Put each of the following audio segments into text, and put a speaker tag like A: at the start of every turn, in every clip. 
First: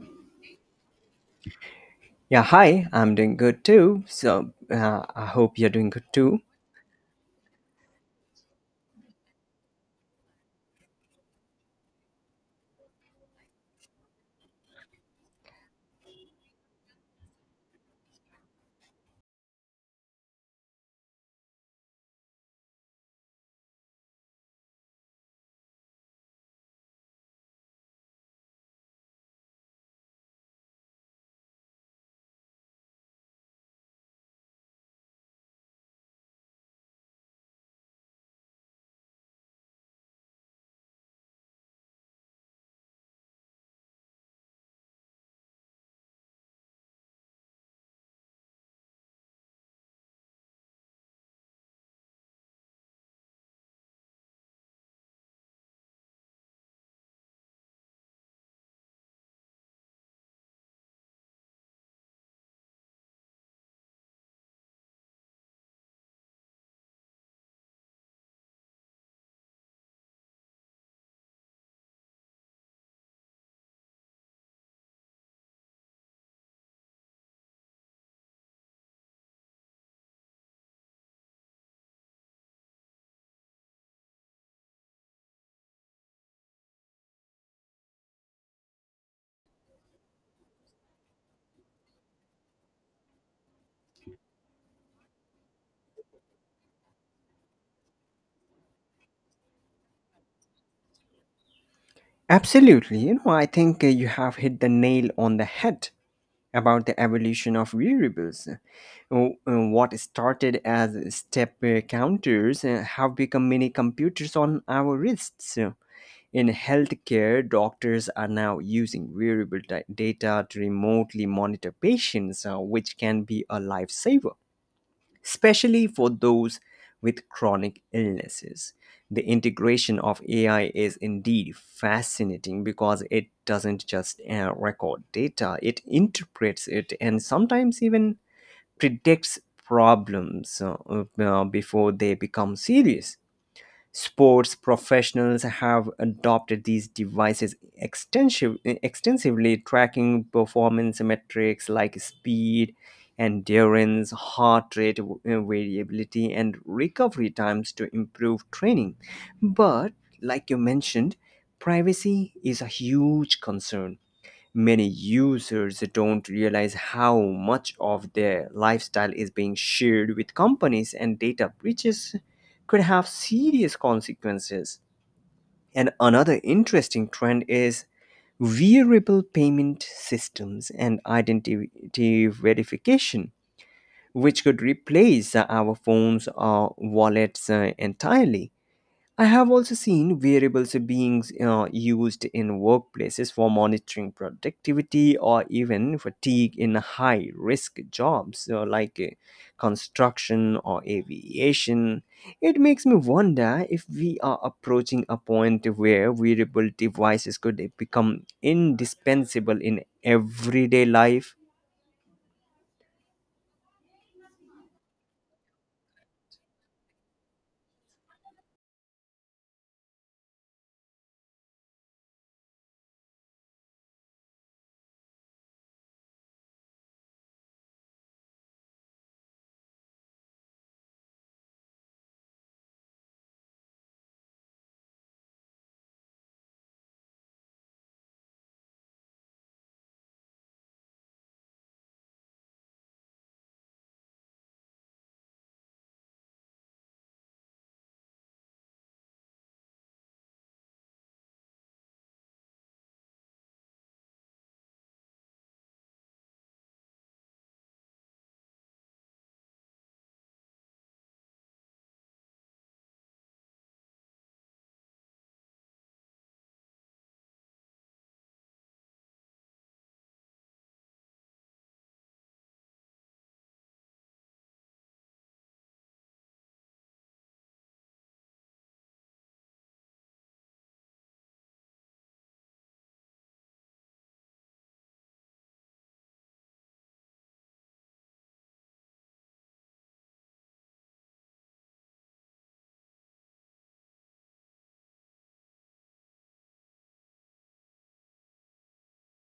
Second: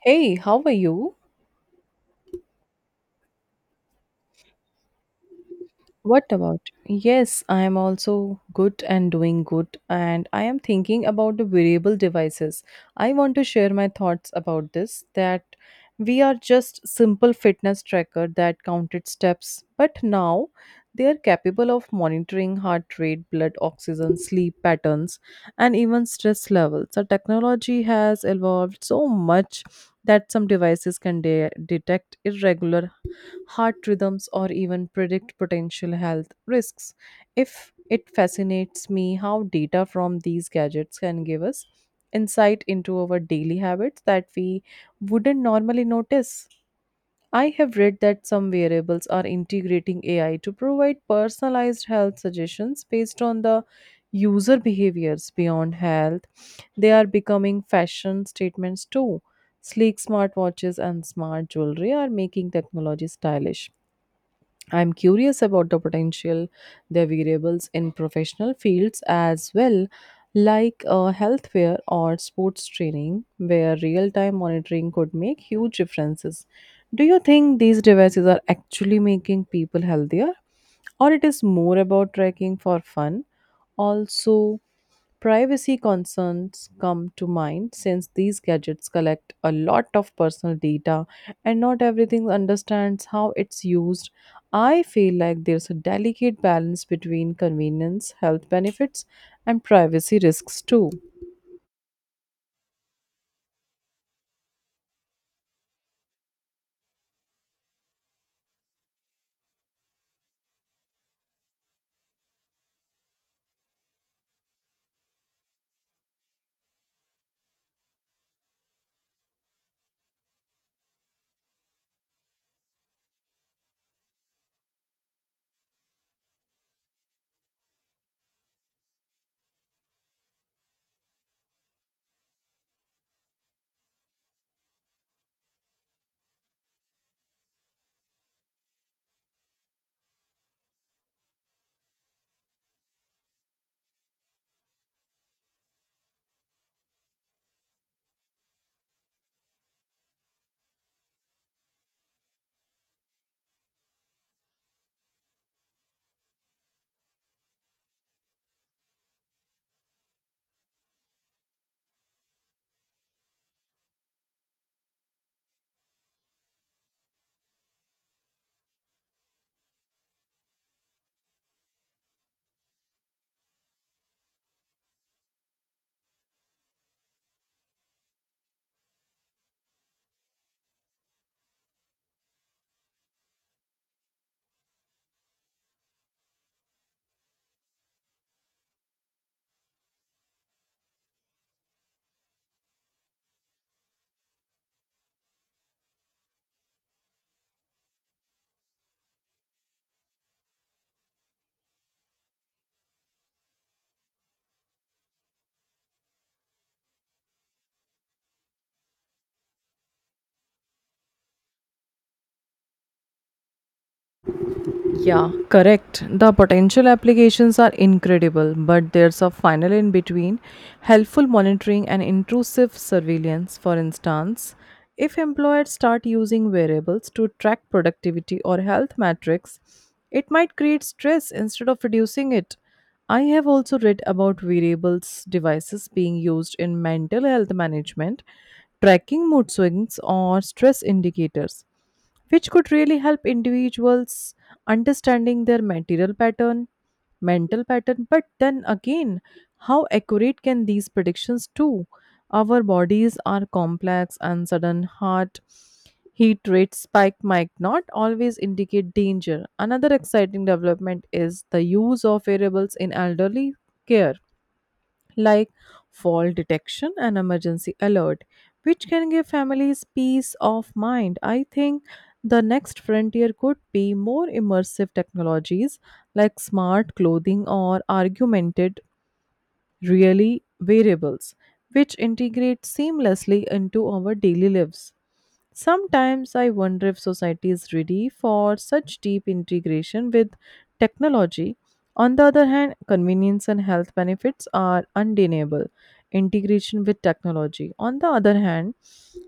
A: Hey, how are you?
B: Yeah, hi, I'm doing good too. So I hope you're doing good
A: What
B: too.
A: about? Yes, I am also good and doing good, and I am thinking about the wearable devices. I want to share my thoughts about this that we are just simple fitness tracker that counted steps, but now they are capable of monitoring heart rate, blood oxygen, sleep patterns, and even stress levels. The technology has evolved so much that some devices can detect irregular heart rhythms, or even predict potential health risks. If it fascinates me how data from these gadgets can give us insight into our daily habits that we wouldn't normally notice. I have read that some variables are integrating AI to provide personalized health suggestions based on the user behaviors beyond health. They are becoming fashion statements too. Sleek smartwatches and smart jewelry are making technology stylish. I'm curious about the potential their variables in professional fields as well, like healthcare or sports training, where real time monitoring could make huge differences. Do you think these devices are actually making people healthier, or it is more about tracking for fun? Also, privacy concerns come to mind since these gadgets collect a lot of personal data and not everything understands how it's used. I feel like there's a delicate balance between convenience, health benefits, and privacy risks too.
B: Absolutely. You know, I think you have hit the nail on the head about the evolution of variables. What started as step counters have become mini computers on our wrists. In healthcare, doctors are now using variable data to remotely monitor patients, which can be a lifesaver especially for those with chronic illnesses. The integration of AI is indeed fascinating because it doesn't just record data, it interprets it and sometimes even predicts problems before they become serious. Sports professionals have adopted these devices extensively, tracking performance metrics like speed, endurance, heart rate variability, and recovery times to improve training. But, like you mentioned, privacy is a huge concern. Many users don't realize how much of their lifestyle is being shared with companies, and data breaches could have serious consequences. And another interesting trend is wearable payment systems and identity verification, which could replace our phones or wallets entirely. I have also seen variables being used in workplaces for monitoring productivity or even fatigue in high risk jobs , like construction or aviation. It makes me wonder if we are approaching a point where wearable devices could become indispensable in everyday life.
A: Yeah, correct. The potential applications are incredible, but there's a final in between helpful monitoring and intrusive surveillance. For instance, if employers start using variables to track productivity or health metrics, it might create stress instead of reducing it. I have also read about variables devices being used in mental health management, tracking mood swings, or stress indicators which could really help individuals understanding their material pattern, mental pattern. But then again, how accurate can these predictions do? Our bodies are complex and sudden heart heat rate spike might not always indicate danger. Another exciting development is the use of variables in elderly care like fall detection and emergency alert, which can give families peace of mind. I think the next frontier could be more immersive technologies like smart clothing or augmented really variables, which integrate seamlessly into our daily lives. Sometimes I wonder if society is ready for such deep integration with technology. On the other hand, convenience and health benefits are undeniable. Integration with technology. On the other hand,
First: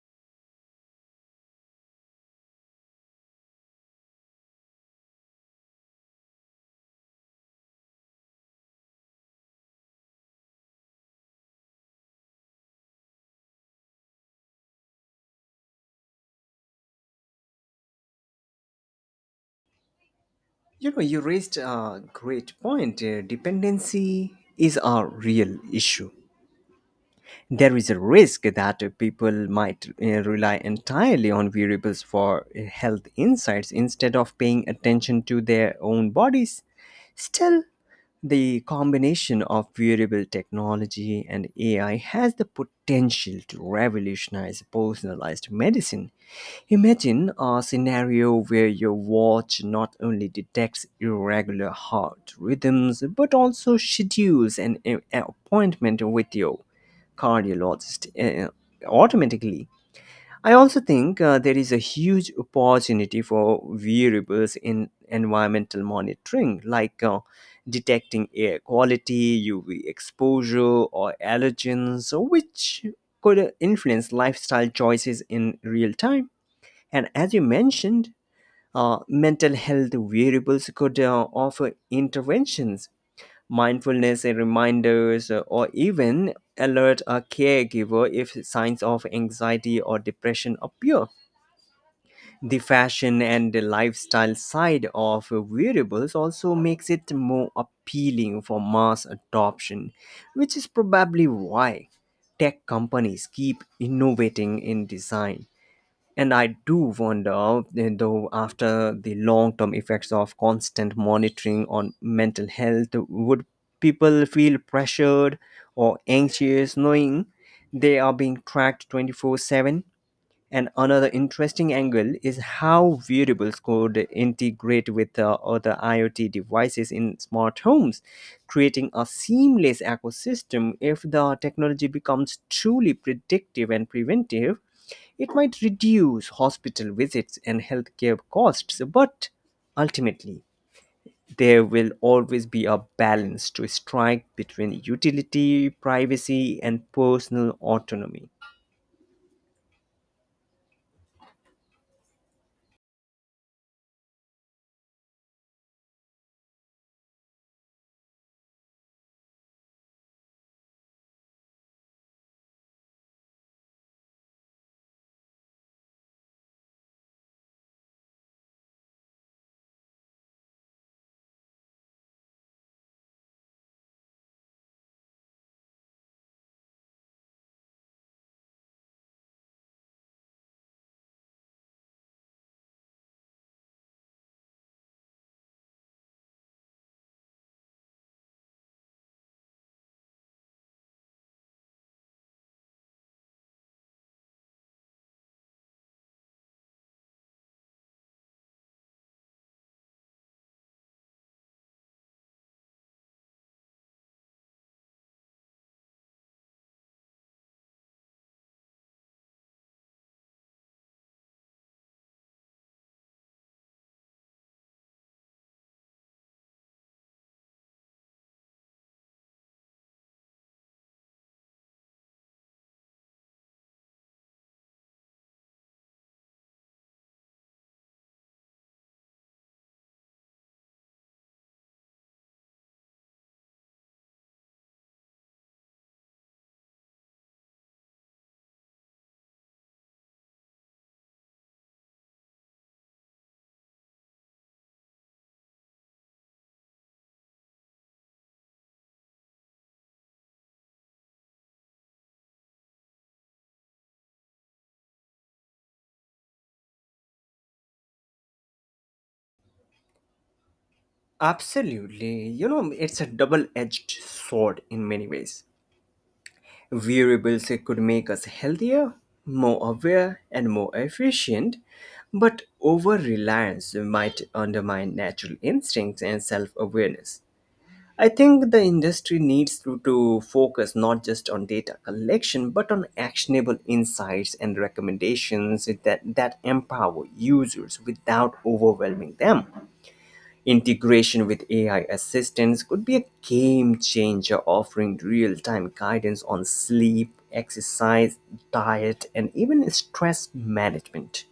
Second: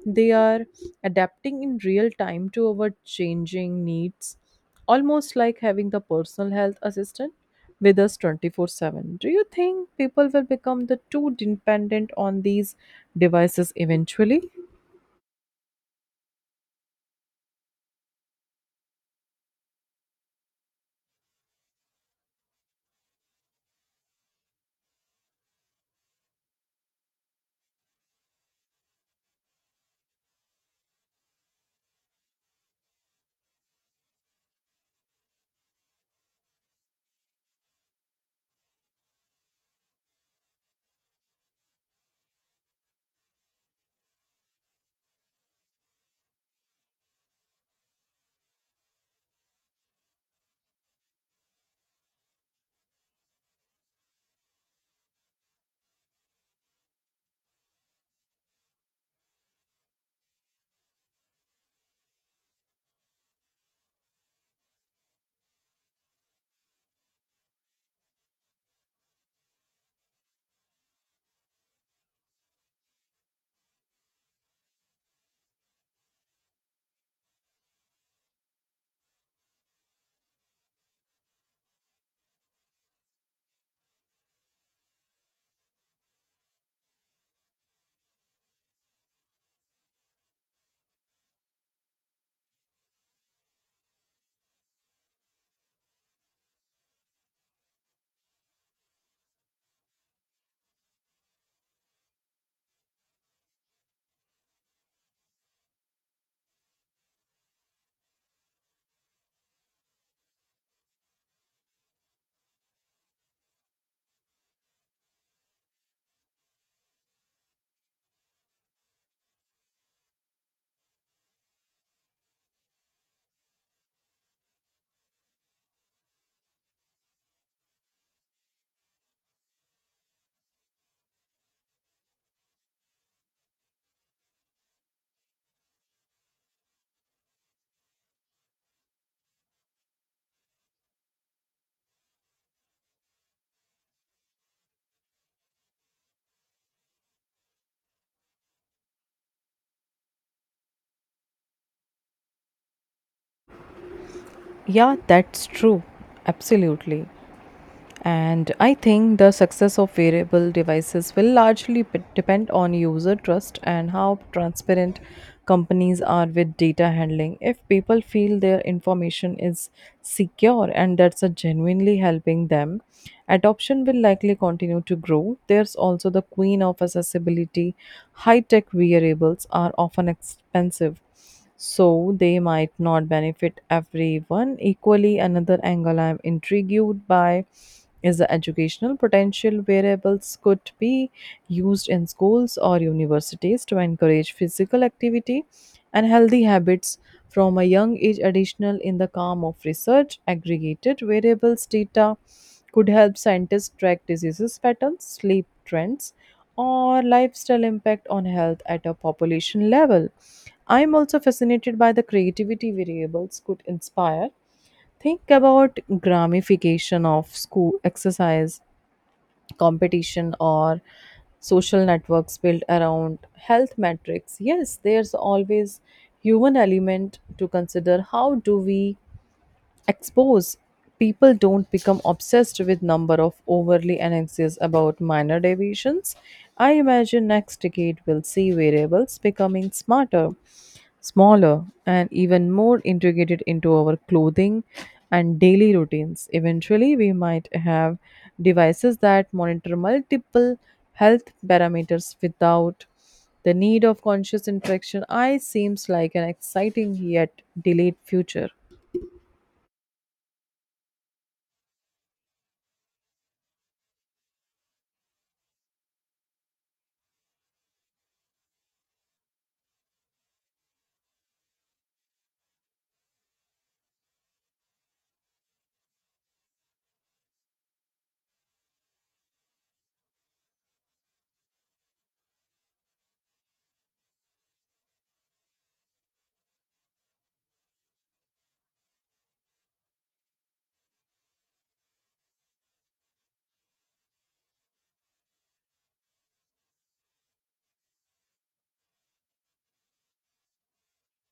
A: they are adapting in real time to our changing needs, almost like having the personal health assistant with us 24/7. Do you think people will become the too dependent on these devices eventually?
B: You know, you raised a great point. Dependency is a real issue. There is a risk that people might rely entirely on variables for health insights instead of paying attention to their own bodies. Still, the combination of wearable technology and AI has the potential to revolutionize personalized medicine. Imagine a scenario where your watch not only detects irregular heart rhythms but also schedules an appointment with your cardiologist automatically. I also think there is a huge opportunity for variables in environmental monitoring, like detecting air quality, UV exposure, or allergens, so which could influence lifestyle choices in real time. And as you mentioned, mental health variables could offer interventions, mindfulness and reminders, or even alert a caregiver if signs of anxiety or depression appear. The fashion and the lifestyle side of wearables also makes it more appealing for mass adoption, which is probably why tech companies keep innovating in design. And I do wonder, though, after the long term effects of constant monitoring on mental health, would people feel pressured or anxious knowing they are being tracked 24/7? And another interesting angle is how wearables could integrate with other IoT devices in smart homes, creating a seamless ecosystem. If the technology becomes truly predictive and preventive, it might reduce hospital visits and healthcare costs, but ultimately, there will always be a balance to strike between utility, privacy, and personal autonomy.
A: Yeah, that's true. Absolutely. And I think the success of wearable devices will largely depend on user trust and how transparent companies are with data handling. If people feel their information is secure and that's a genuinely helping them, adoption will likely continue to grow. There's also the queen of accessibility. High tech wearables are often expensive, so they might not benefit everyone equally. Another angle I'm intrigued by is the educational potential. Variables could be used in schools or universities to encourage physical activity and healthy habits from a young age. Additional in the calm of research, aggregated variables data could help scientists track diseases patterns, sleep trends, or lifestyle impact on health at a population level. I'm also fascinated by the creativity variables could inspire. Think about gramification of school exercise, competition, or social networks built around health metrics. Yes, there's always human element to consider. How do we expose people don't become obsessed with number of overly anxious about minor deviations. I imagine next decade will see variables becoming smarter, smaller, and even more integrated into our clothing and daily routines. Eventually we might have devices that monitor multiple health parameters without the need of conscious interaction. I seems like an exciting yet delayed future.
B: Absolutely. You know, it's a double edged sword in many ways. Variables it could make us healthier, more aware, and more efficient, but over reliance might undermine natural instincts and self awareness. I think the industry needs to focus not just on data collection but on actionable insights and recommendations that empower users without overwhelming them. Integration with AI assistants could be a game changer, offering real time guidance on sleep, exercise, diet, and even stress management.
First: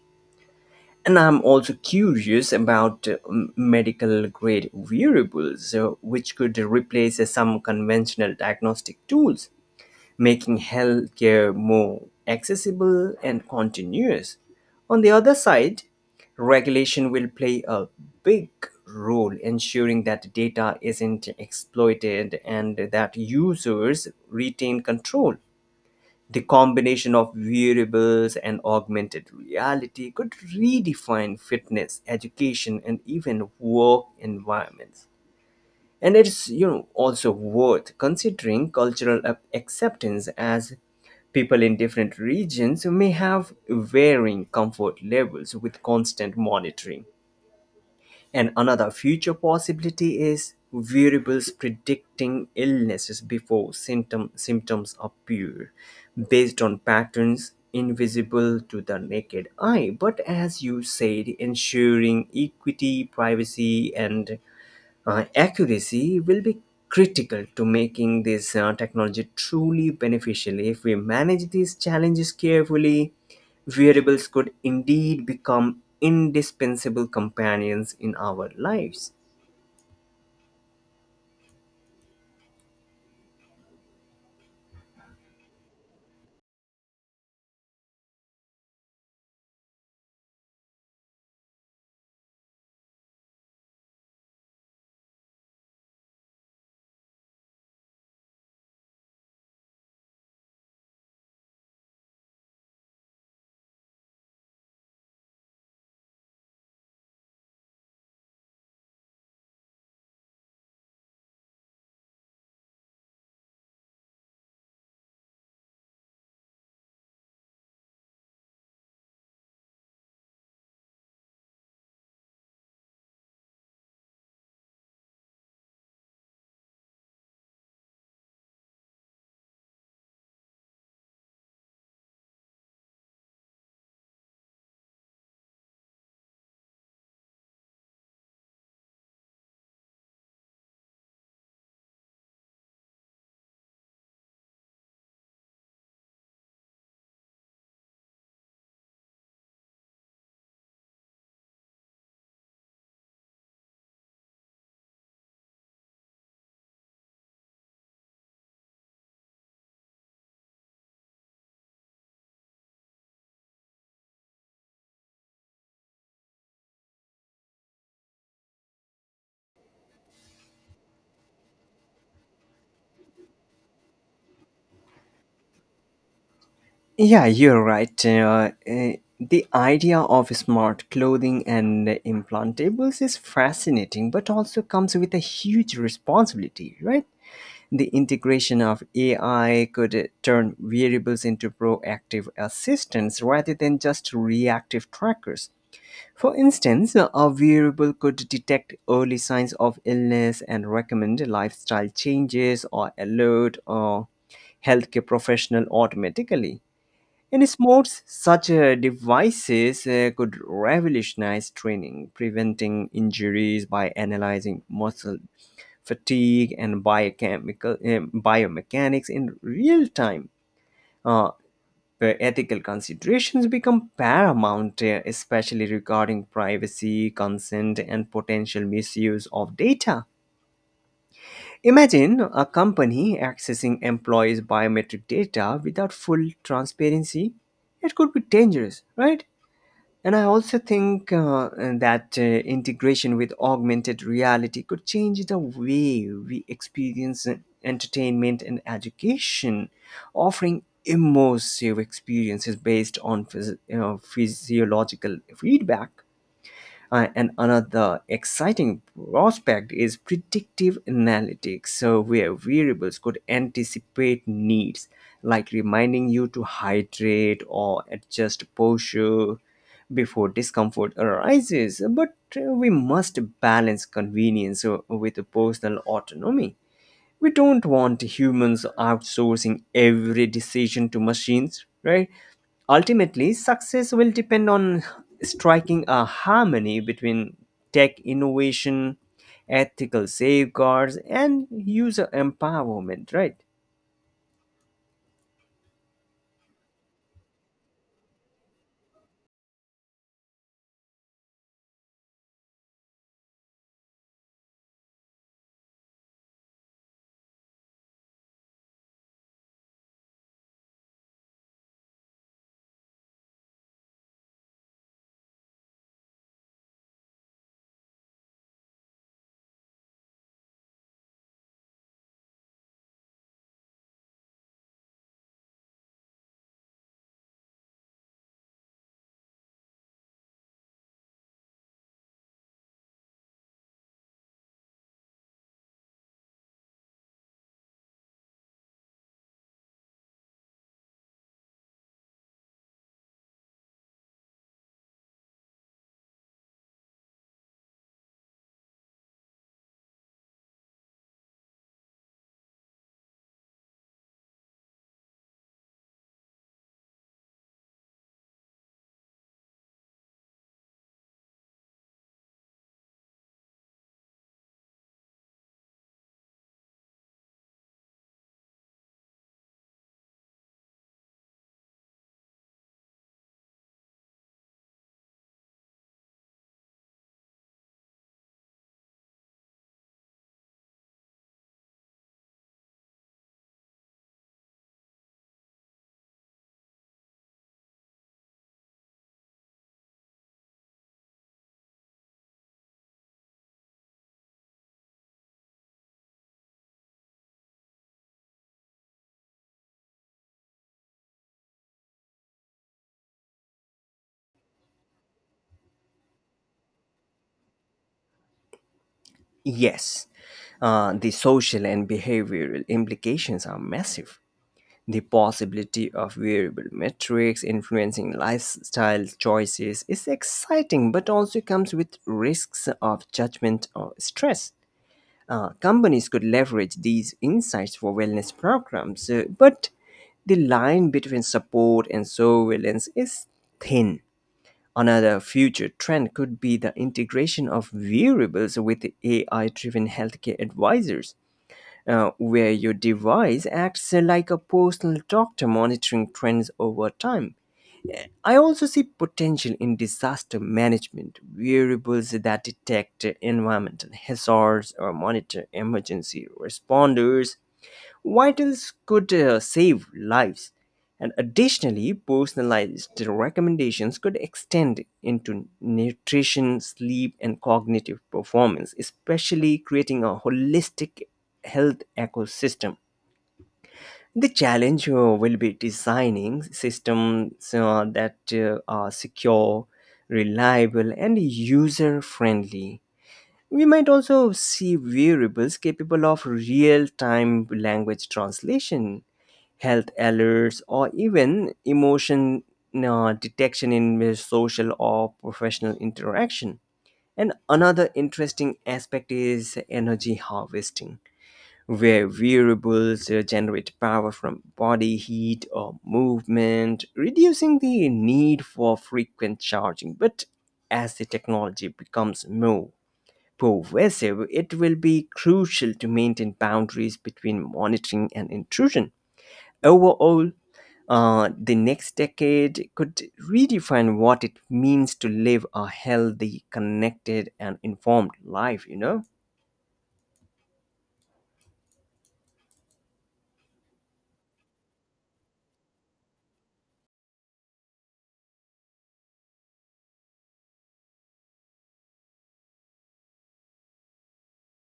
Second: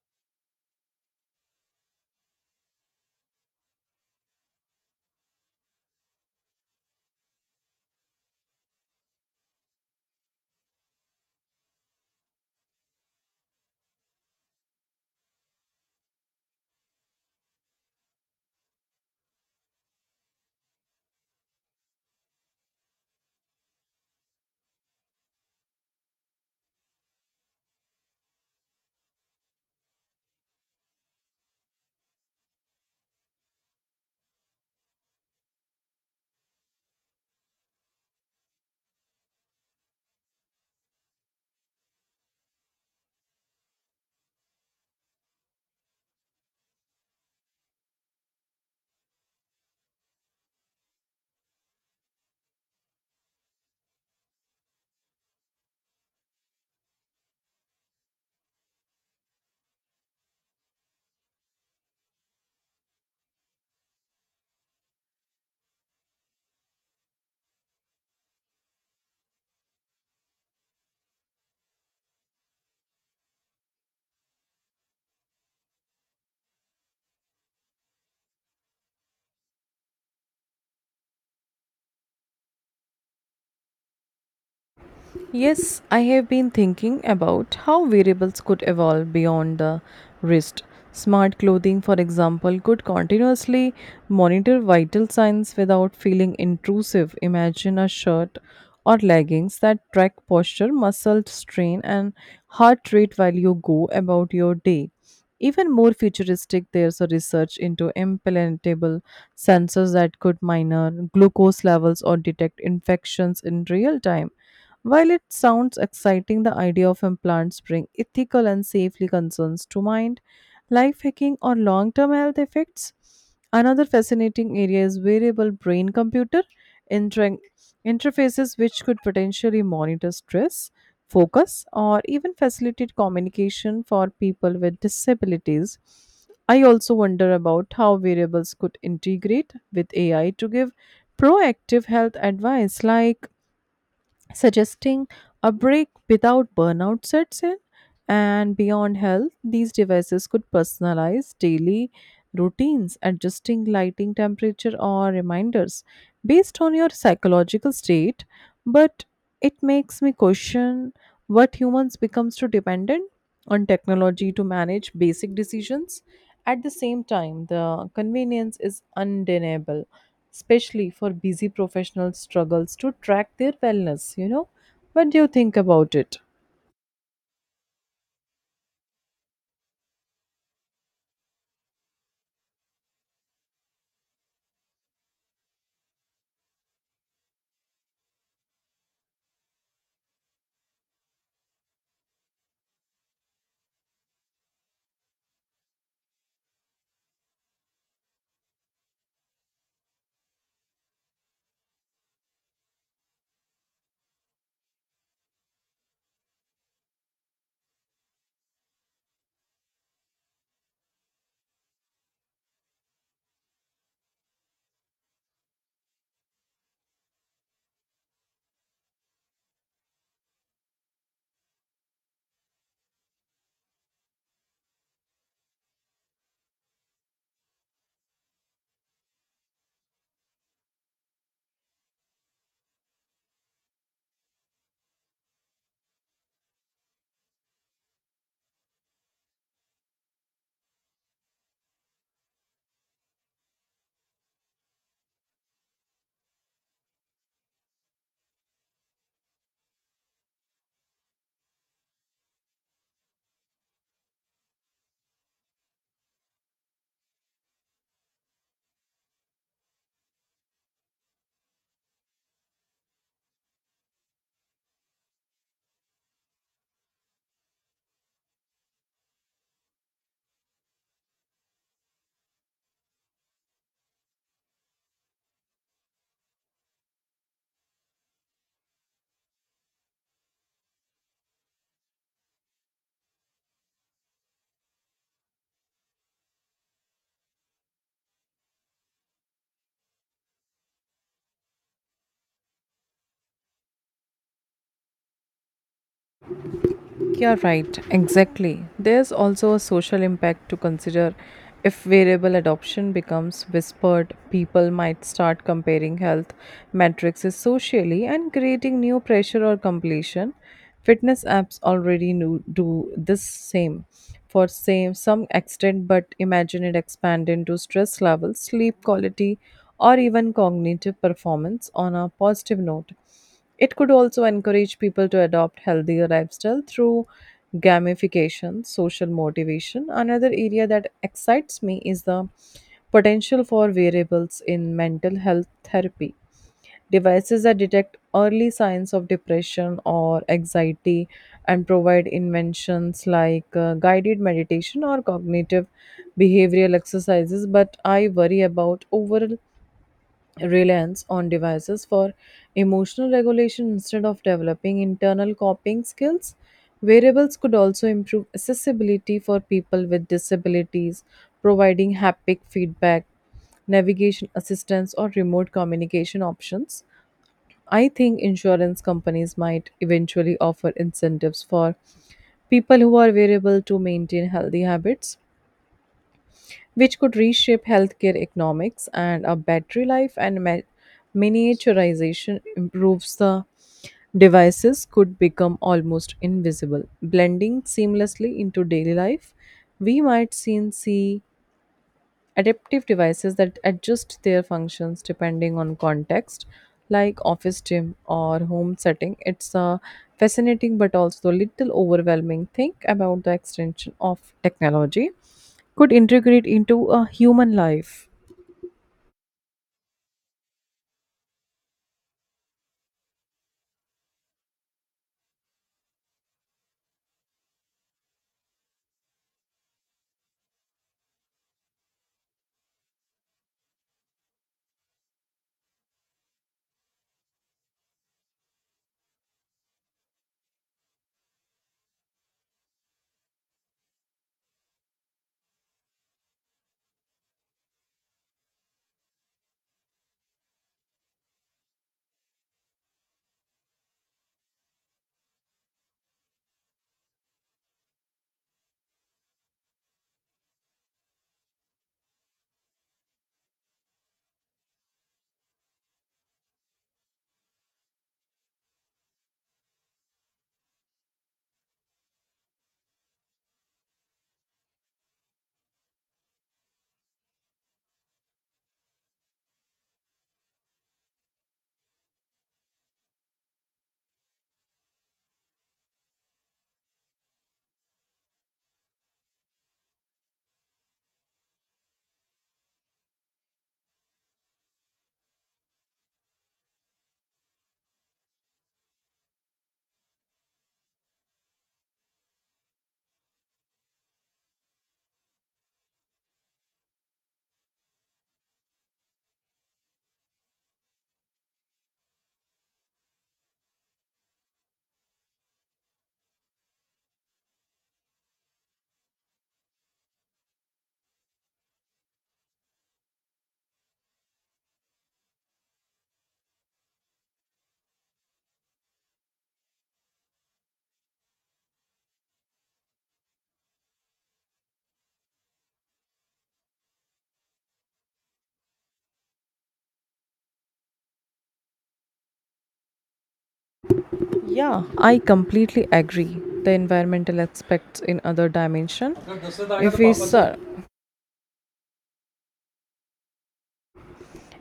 B: And I'm also curious about medical grade wearables, which could replace some conventional diagnostic tools making healthcare more accessible and continuous. On the other side, regulation will play a big role ensuring that data isn't exploited and that users retain control. The combination of variables and augmented reality could redefine fitness, education, and even work environments. And it's, you know, also worth considering cultural acceptance, as people in different regions may have varying comfort levels with constant monitoring. And another future possibility is variables predicting illnesses before symptoms appear based on patterns invisible to the naked eye. But as you said, ensuring equity, privacy, and accuracy will be critical to making this technology truly beneficial. If we manage these challenges carefully, wearables could indeed become indispensable companions in our lives.
A: Yes, I have been thinking about how wearables could evolve beyond the wrist. Smart clothing, for example, could continuously monitor vital signs without feeling intrusive. Imagine a shirt or leggings that track posture, muscle strain, and heart rate while you go about your day. Even more futuristic, there's a research into implantable sensors that could monitor glucose levels or detect infections in real time. While it sounds exciting, the idea of implants bring ethical and safety concerns to mind, life hacking or long-term health effects. Another fascinating area is variable brain computer inter- interfaces which could potentially monitor stress, focus, or even facilitate communication for people with disabilities. I also wonder about how variables could integrate with AI to give proactive health advice like suggesting a break without burnout sets in. And beyond health, these devices could personalize daily routines, adjusting lighting temperature or reminders based on your psychological state. But it makes me question what humans becomes too dependent on technology to manage basic decisions. At the same time, the convenience is undeniable, especially for busy professionals struggles to track their wellness, you know? What do you think about it?
B: Yeah, you're right. The idea of smart clothing and implantables is fascinating, but also comes with a huge responsibility, right? The integration of AI could turn variables into proactive assistants rather than just reactive trackers. For instance, a variable could detect early signs of illness and recommend lifestyle changes or alert a healthcare professional automatically. In sports, such devices could revolutionize training, preventing injuries by analyzing muscle fatigue, and biochemical biomechanics in real time. Uh, where ethical considerations become paramount, especially regarding privacy, consent, and potential misuse of data. Imagine a company accessing employees' biometric data without full transparency. It could be dangerous, right? And I also think that integration with augmented reality could change the way we experience entertainment and education, offering immersive experiences based on you know, physiological feedback. And another exciting prospect is predictive analytics, so where variables could anticipate needs, like reminding you to hydrate or adjust posture before discomfort arises. But we must balance convenience with personal autonomy. We don't want humans outsourcing every decision to machines, right? Ultimately, success will depend on striking a harmony between tech innovation, ethical safeguards, and user empowerment, right?
A: You're right, exactly. There's also a social impact to consider. If variable adoption becomes whispered, people might start comparing health metrics socially and creating new pressure or completion. Fitness apps already do this same for same some extent, but imagine it expand into stress levels, sleep quality, or even cognitive performance on a positive note. It could also encourage people to adopt healthier lifestyle through gamification, social motivation. Another area that excites me is the potential for variables in mental health therapy. Devices that detect early signs of depression or anxiety and provide inventions like guided meditation or cognitive behavioral exercises. But I worry about overall reliance on devices for emotional regulation instead of developing internal coping skills. Wearables could also improve accessibility for people with disabilities, providing haptic feedback, navigation assistance, or remote communication options. I think insurance companies might eventually offer incentives for people who are wearable to maintain healthy habits, which could reshape healthcare economics. And a battery life and miniaturization improves, the devices could become almost invisible, blending seamlessly into daily life. We might soon see adaptive devices that adjust their functions depending on context like office, gym, or home setting. It's a fascinating but also a little overwhelming thing about the extension of technology could integrate into a human life.
B: Yes, the social and behavioral implications are massive. The possibility of variable metrics influencing lifestyle choices is exciting, but also comes with risks of judgment or stress. Companies could leverage these insights for wellness programs, but the line between support and surveillance is thin. Another future trend could be the integration of variables with AI driven healthcare advisors, where your device acts like a personal doctor monitoring trends over time. I also see potential in disaster management, variables that detect environmental hazards or monitor emergency responders vitals could save lives. And additionally, personalized recommendations could extend into nutrition, sleep, and cognitive performance, especially creating a holistic health ecosystem. The challenge will be designing systems that are secure, reliable, and user friendly. We might also see variables capable of real time language translation, health alerts, or even emotion detection in the social or professional interaction. And another interesting aspect is energy harvesting, where variables generate power from body heat or movement, reducing the need for frequent charging. But as the technology becomes more pervasive, it will be crucial to maintain boundaries between monitoring and intrusion. Overall, the next decade could redefine what it means to live a healthy, connected, and informed life, you know?
A: Yeah, I completely agree. The environmental aspects in other dimension. if we ser-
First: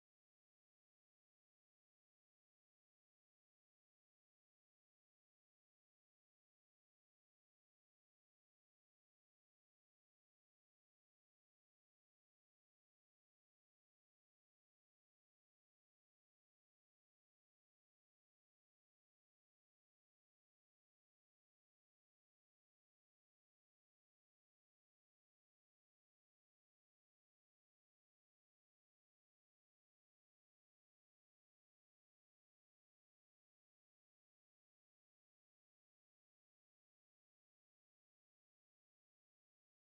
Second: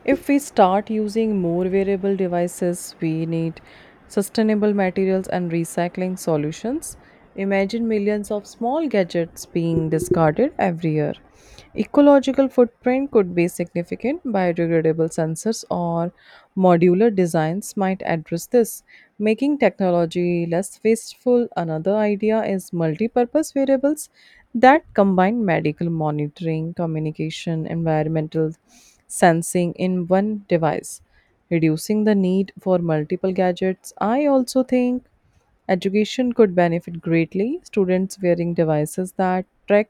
A: If we start using more variable devices, we need sustainable materials and recycling solutions. Imagine millions of small gadgets being discarded every year. Ecological footprint could be significant. Biodegradable sensors or modular designs might address this, making technology less wasteful. Another idea is multi-purpose variables that combine medical monitoring, communication, environmental sensing in one device, reducing the need for multiple gadgets. I also think education could benefit greatly. Students wearing devices that track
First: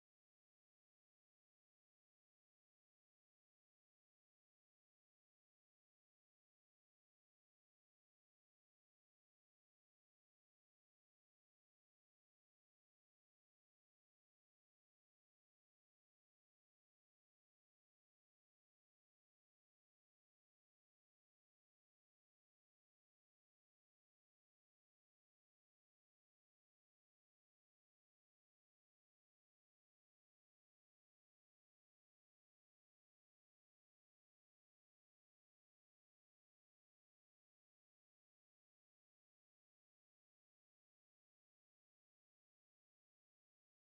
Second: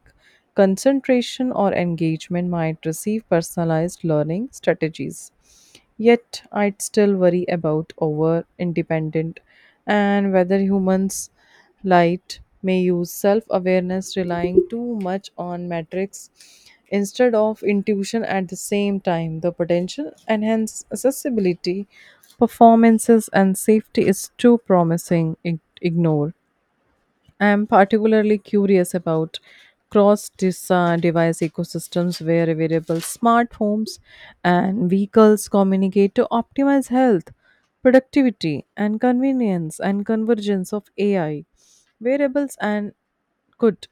A: concentration or engagement might receive personalized learning strategies. Yet, I'd still worry about over independent and whether humans light may use self awareness, relying too much on metrics instead of intuition at the same time. The potential enhanced accessibility, performances, and safety is too promising. Ignore. I'm particularly curious about cross device ecosystems where variable smart homes and vehicles communicate to optimize health, productivity, and convenience and convergence of AI. Wearables and could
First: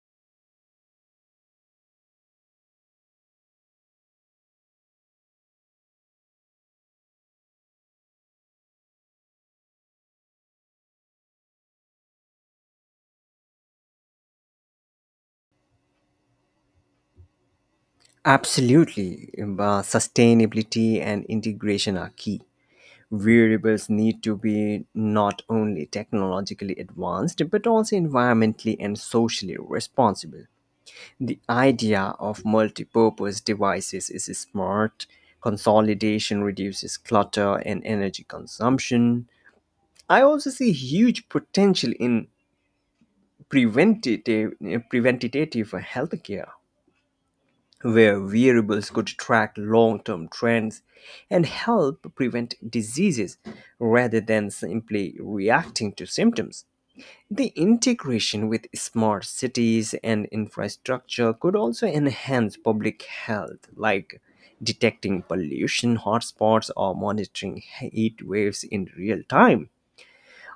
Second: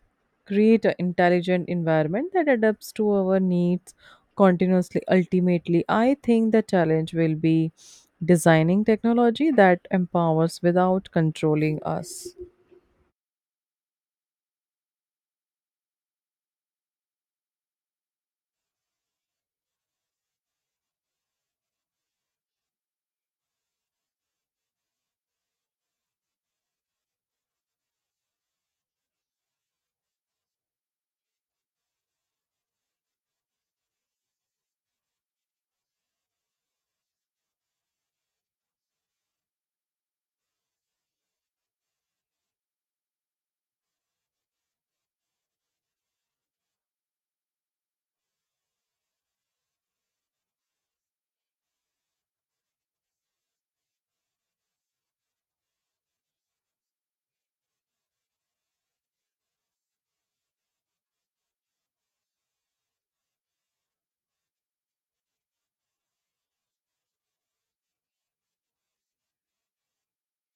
A: create an intelligent environment that adapts to our needs continuously. Ultimately, I think the challenge will be designing technology that empowers without controlling us.
B: Absolutely. Sustainability and integration are key. Variables need to be not only technologically advanced, but also environmentally and socially responsible. The idea of multi purpose devices is smart. Consolidation reduces clutter and energy consumption. I also see huge potential in preventative healthcare, where wearables could track long-term trends and help prevent diseases rather than simply reacting to symptoms. The integration with smart cities and infrastructure could also enhance public health, like detecting pollution hotspots or monitoring heat waves in real time.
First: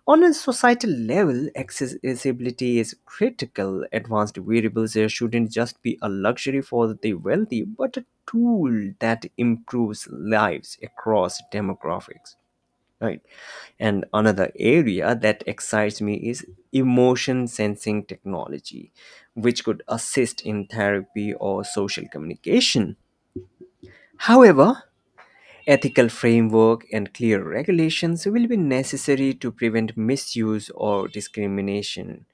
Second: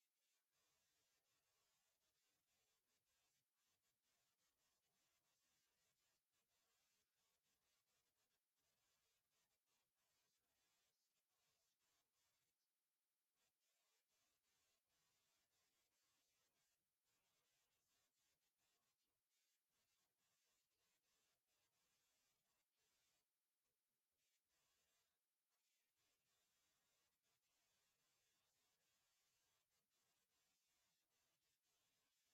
B: On a societal level, accessibility is critical. Advanced wearables shouldn't just be a luxury for the wealthy, but a tool that improves lives across demographics. Right. And another area that excites me is emotion sensing technology, which could assist in therapy or social communication. However, ethical framework and clear regulations will be necessary to prevent misuse or discrimination.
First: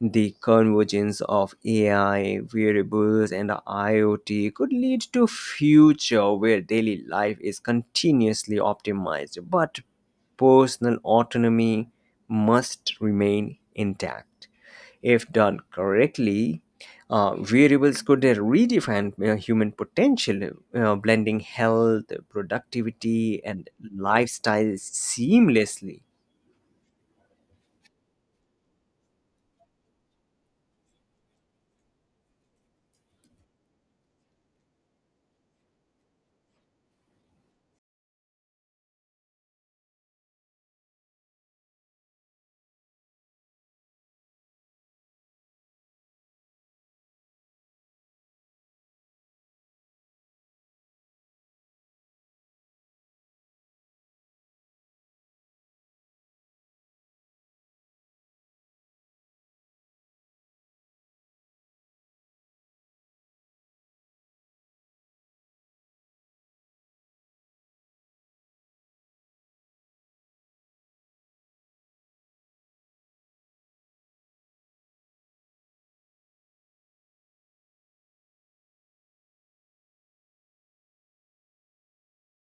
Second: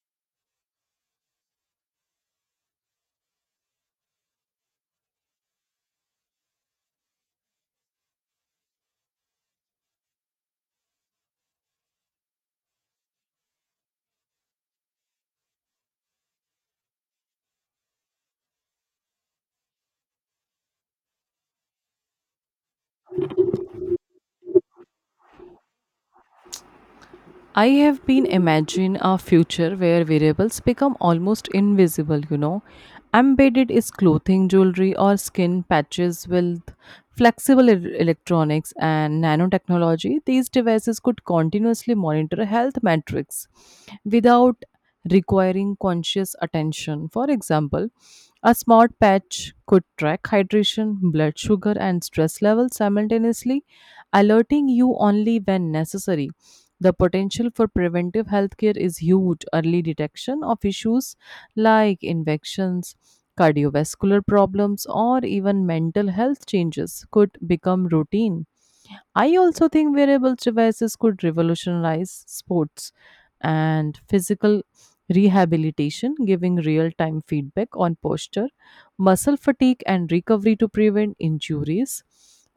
B: The convergence of AI, wearables, and the IoT could lead to a future where daily life is continuously optimized, but personal autonomy must remain intact. If done correctly, variables could redefine human potential, blending health, productivity, and lifestyle seamlessly.
A: I have been imagining a future where variables become almost invisible, you know. Embedded is clothing, jewelry or skin patches with flexible electronics and nanotechnology. These devices could continuously monitor health metrics without requiring conscious attention. For example, a smart patch could track hydration, blood sugar and stress levels simultaneously, alerting you only when necessary. The potential for preventive healthcare is huge. Early detection of issues like infections, cardiovascular problems, or even mental health changes could become routine. I also think wearable devices could revolutionize sports and physical rehabilitation, giving real time feedback on posture, muscle fatigue, and recovery to prevent injuries.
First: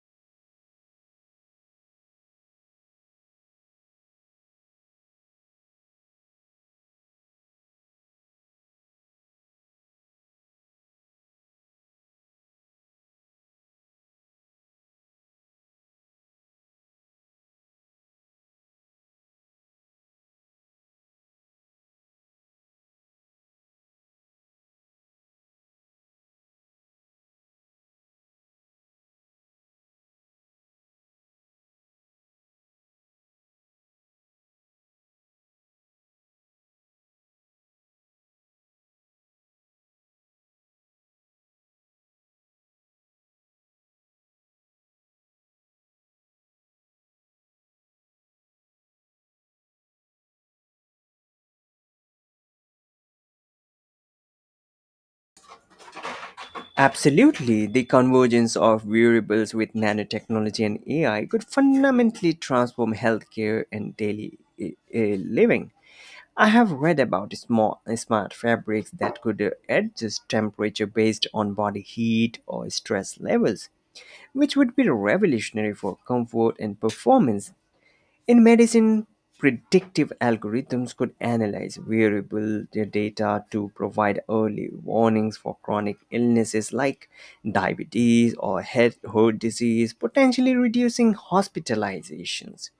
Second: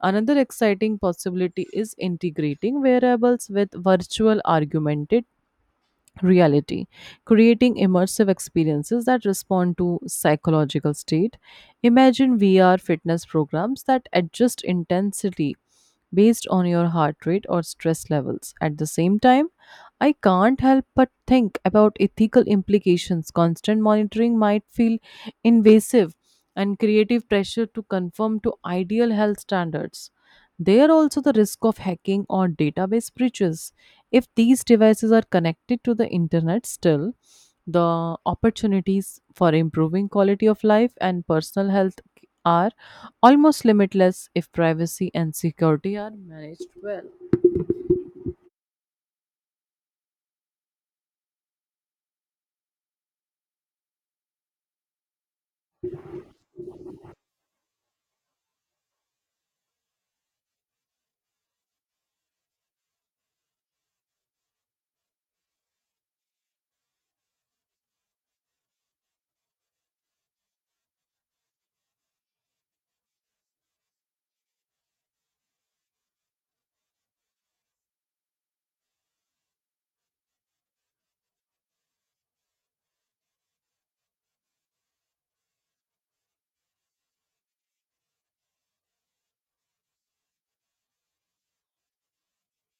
A: Another exciting possibility is integrating wearables with virtual augmented reality, creating immersive experiences that respond to psychological state. Imagine VR fitness programs that adjust intensity based on your heart rate or stress levels. At the same time, I can't help but think about ethical implications. Constant monitoring might feel invasive and creative pressure to conform to ideal health standards. There also the risk of hacking or database breaches. If these devices are connected to the internet still, the opportunities for improving quality of life and personal health are almost limitless if privacy and security are managed well.
B: Absolutely, the convergence of variables with nanotechnology and AI could fundamentally transform healthcare and daily living. I have read about small, smart fabrics that could adjust temperature based on body heat or stress levels, which would be revolutionary for comfort and performance. In medicine, predictive algorithms could analyze variable data to provide early warnings for chronic illnesses like diabetes or head heart disease, potentially reducing hospitalizations.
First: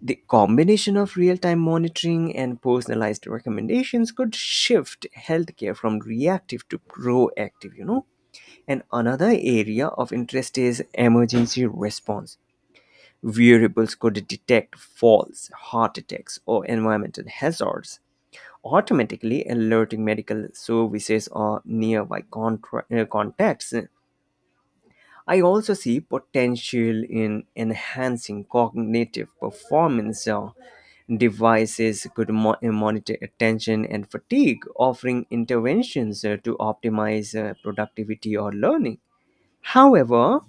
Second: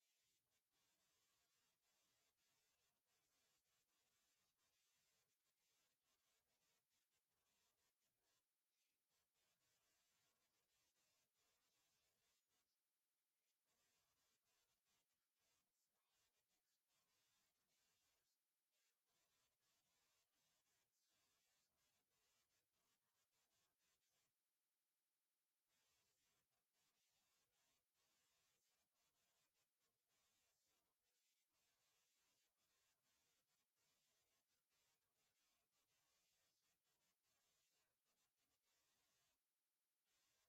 B: The combination of real time monitoring and personalized recommendations could shift healthcare from reactive to proactive, you know. And another area of interest is emergency response. Wearables could detect falls, heart attacks, or environmental hazards, automatically alerting medical services or nearby contacts. I also see potential in enhancing cognitive performance. Devices could monitor attention and fatigue, offering interventions to optimize productivity or learning. However,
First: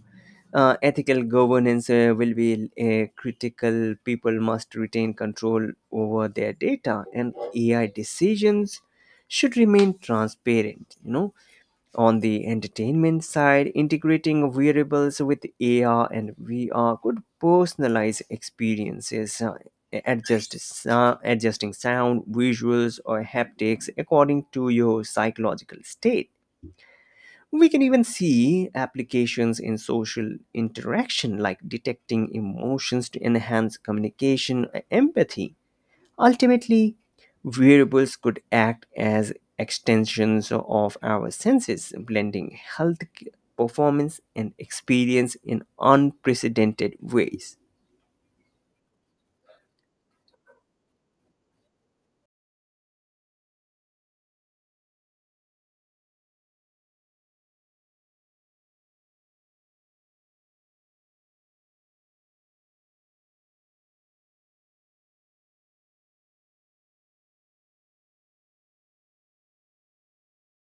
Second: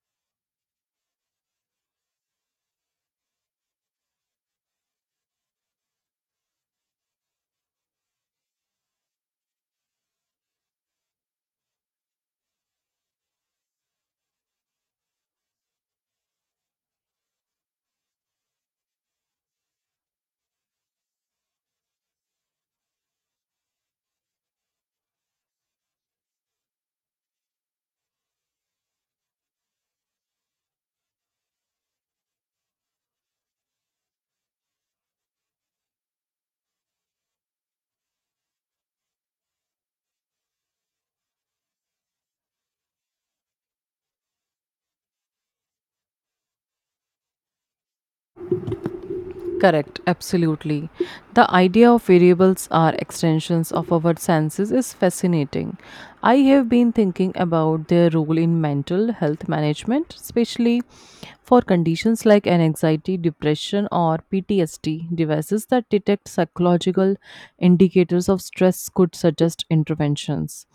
B: ethical governance will be critical. People must retain control over their data, and AI decisions should remain transparent. You know, on the entertainment side, integrating wearables with AR and VR could personalize experiences. Adjusting sound, visuals, or haptics according to your psychological state, we can even see applications in social interaction, like detecting emotions to enhance communication, and empathy. Ultimately, wearables could act as extensions of our senses, blending health, performance, and experience in unprecedented ways.
A: Correct, absolutely. The idea of variables are extensions of our senses is fascinating. I have been thinking about their role in mental health management, especially for conditions like anxiety, depression, or PTSD. Devices that detect psychological indicators of stress could suggest interventions.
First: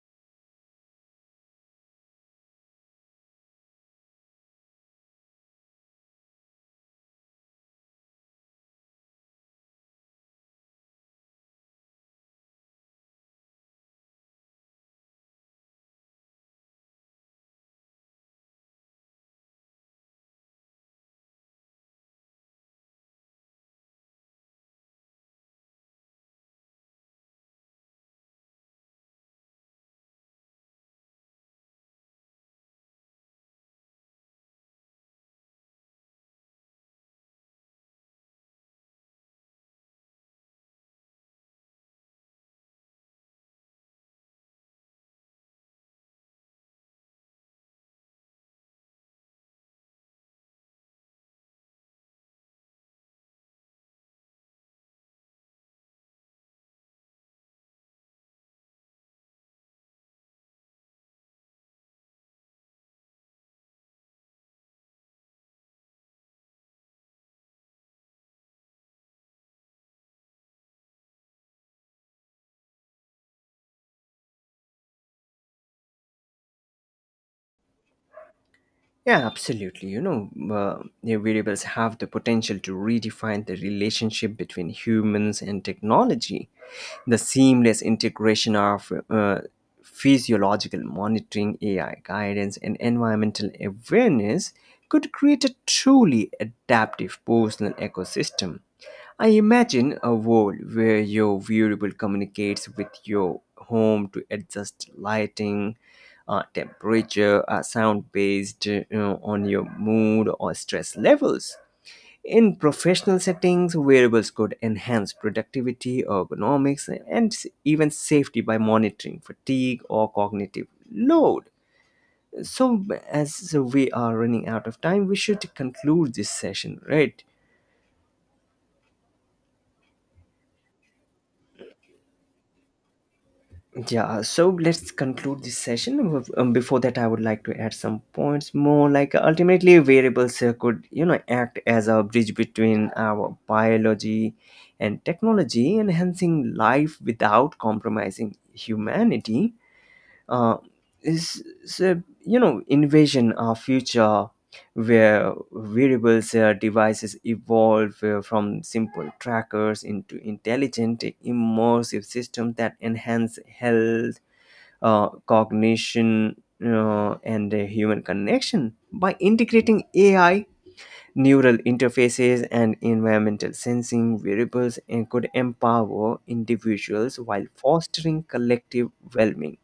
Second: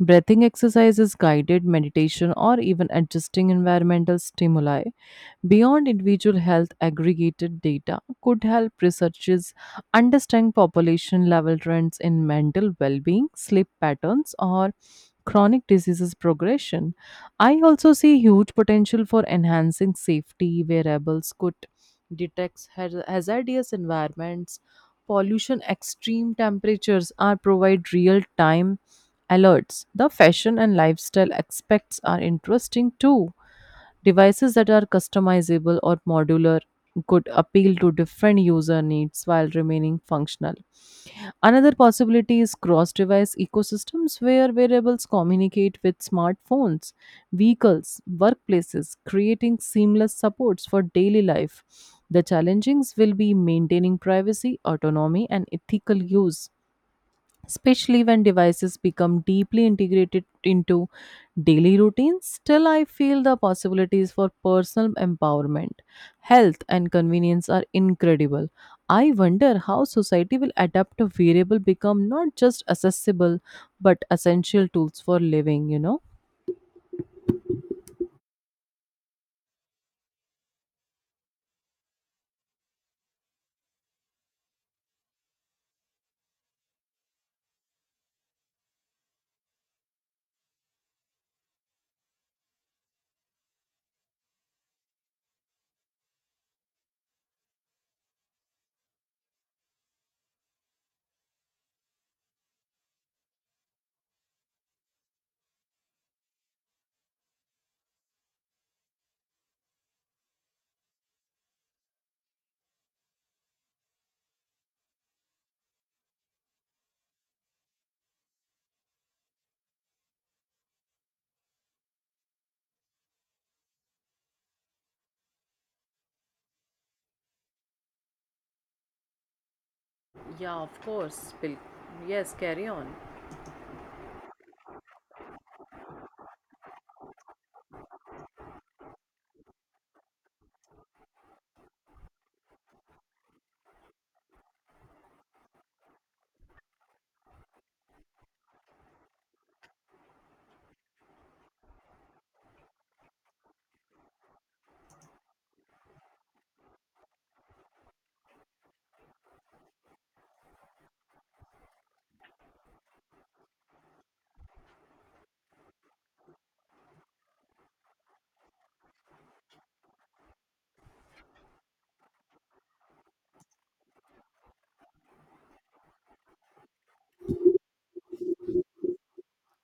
A: Breathing exercises, guided meditation, or even adjusting environmental stimuli beyond individual health aggregated data could help researchers understand population level trends in mental well-being, sleep patterns or chronic diseases progression. I also see huge potential for enhancing safety. Variables could detect hazardous environments, pollution, extreme temperatures are provide real time alerts. The fashion and lifestyle aspects are interesting too. Devices that are customizable or modular could appeal to different user needs while remaining functional. Another possibility is cross device ecosystems where wearables communicate with smartphones, vehicles, workplaces, creating seamless supports for daily life. The challenges will be maintaining privacy, autonomy, and ethical use especially when devices become deeply integrated into daily routines. Still, I feel the possibilities for personal empowerment, health, and convenience are incredible. I wonder how society will adapt a variable become not just accessible but essential tools for living, you know?
B: Yeah, absolutely. You know, the variables have the potential to redefine the relationship between humans and technology. The seamless integration of physiological monitoring, AI guidance, and environmental awareness could create a truly adaptive personal ecosystem. I imagine a world where your wearable communicates with your home to adjust lighting, temperature, sound based you know, on your mood or stress levels. In professional settings, wearables could enhance productivity, ergonomics, and even safety by monitoring fatigue or cognitive load. So, as we are running out of time, we should conclude this session, right?
A: Yeah, of course, Bill. Yes, carry on.
B: Yeah, so let's conclude this session. Before that, I would like to add some points more. Like ultimately, variables could, you know, act as a bridge between our biology and technology, enhancing life without compromising humanity. Uh, is so, you know, envision of future where variables devices evolve from simple trackers into intelligent immersive systems that enhance health, cognition, and human connection. By integrating AI, neural interfaces, and environmental sensing variables, and could empower individuals while fostering collective well-being.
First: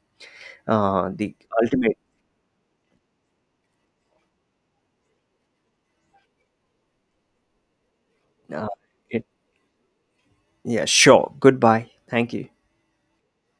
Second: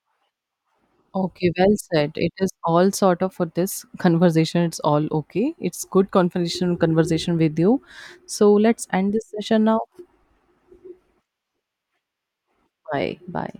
B: The
A: Okay, well
B: ultimate.
A: said. It is all sort of for this conversation. It's all okay. It's good conversation with you. So
B: Uh,
A: let's end
B: it,
A: this session now.
B: yeah, sure. Goodbye. Thank you.
A: Bye. Bye.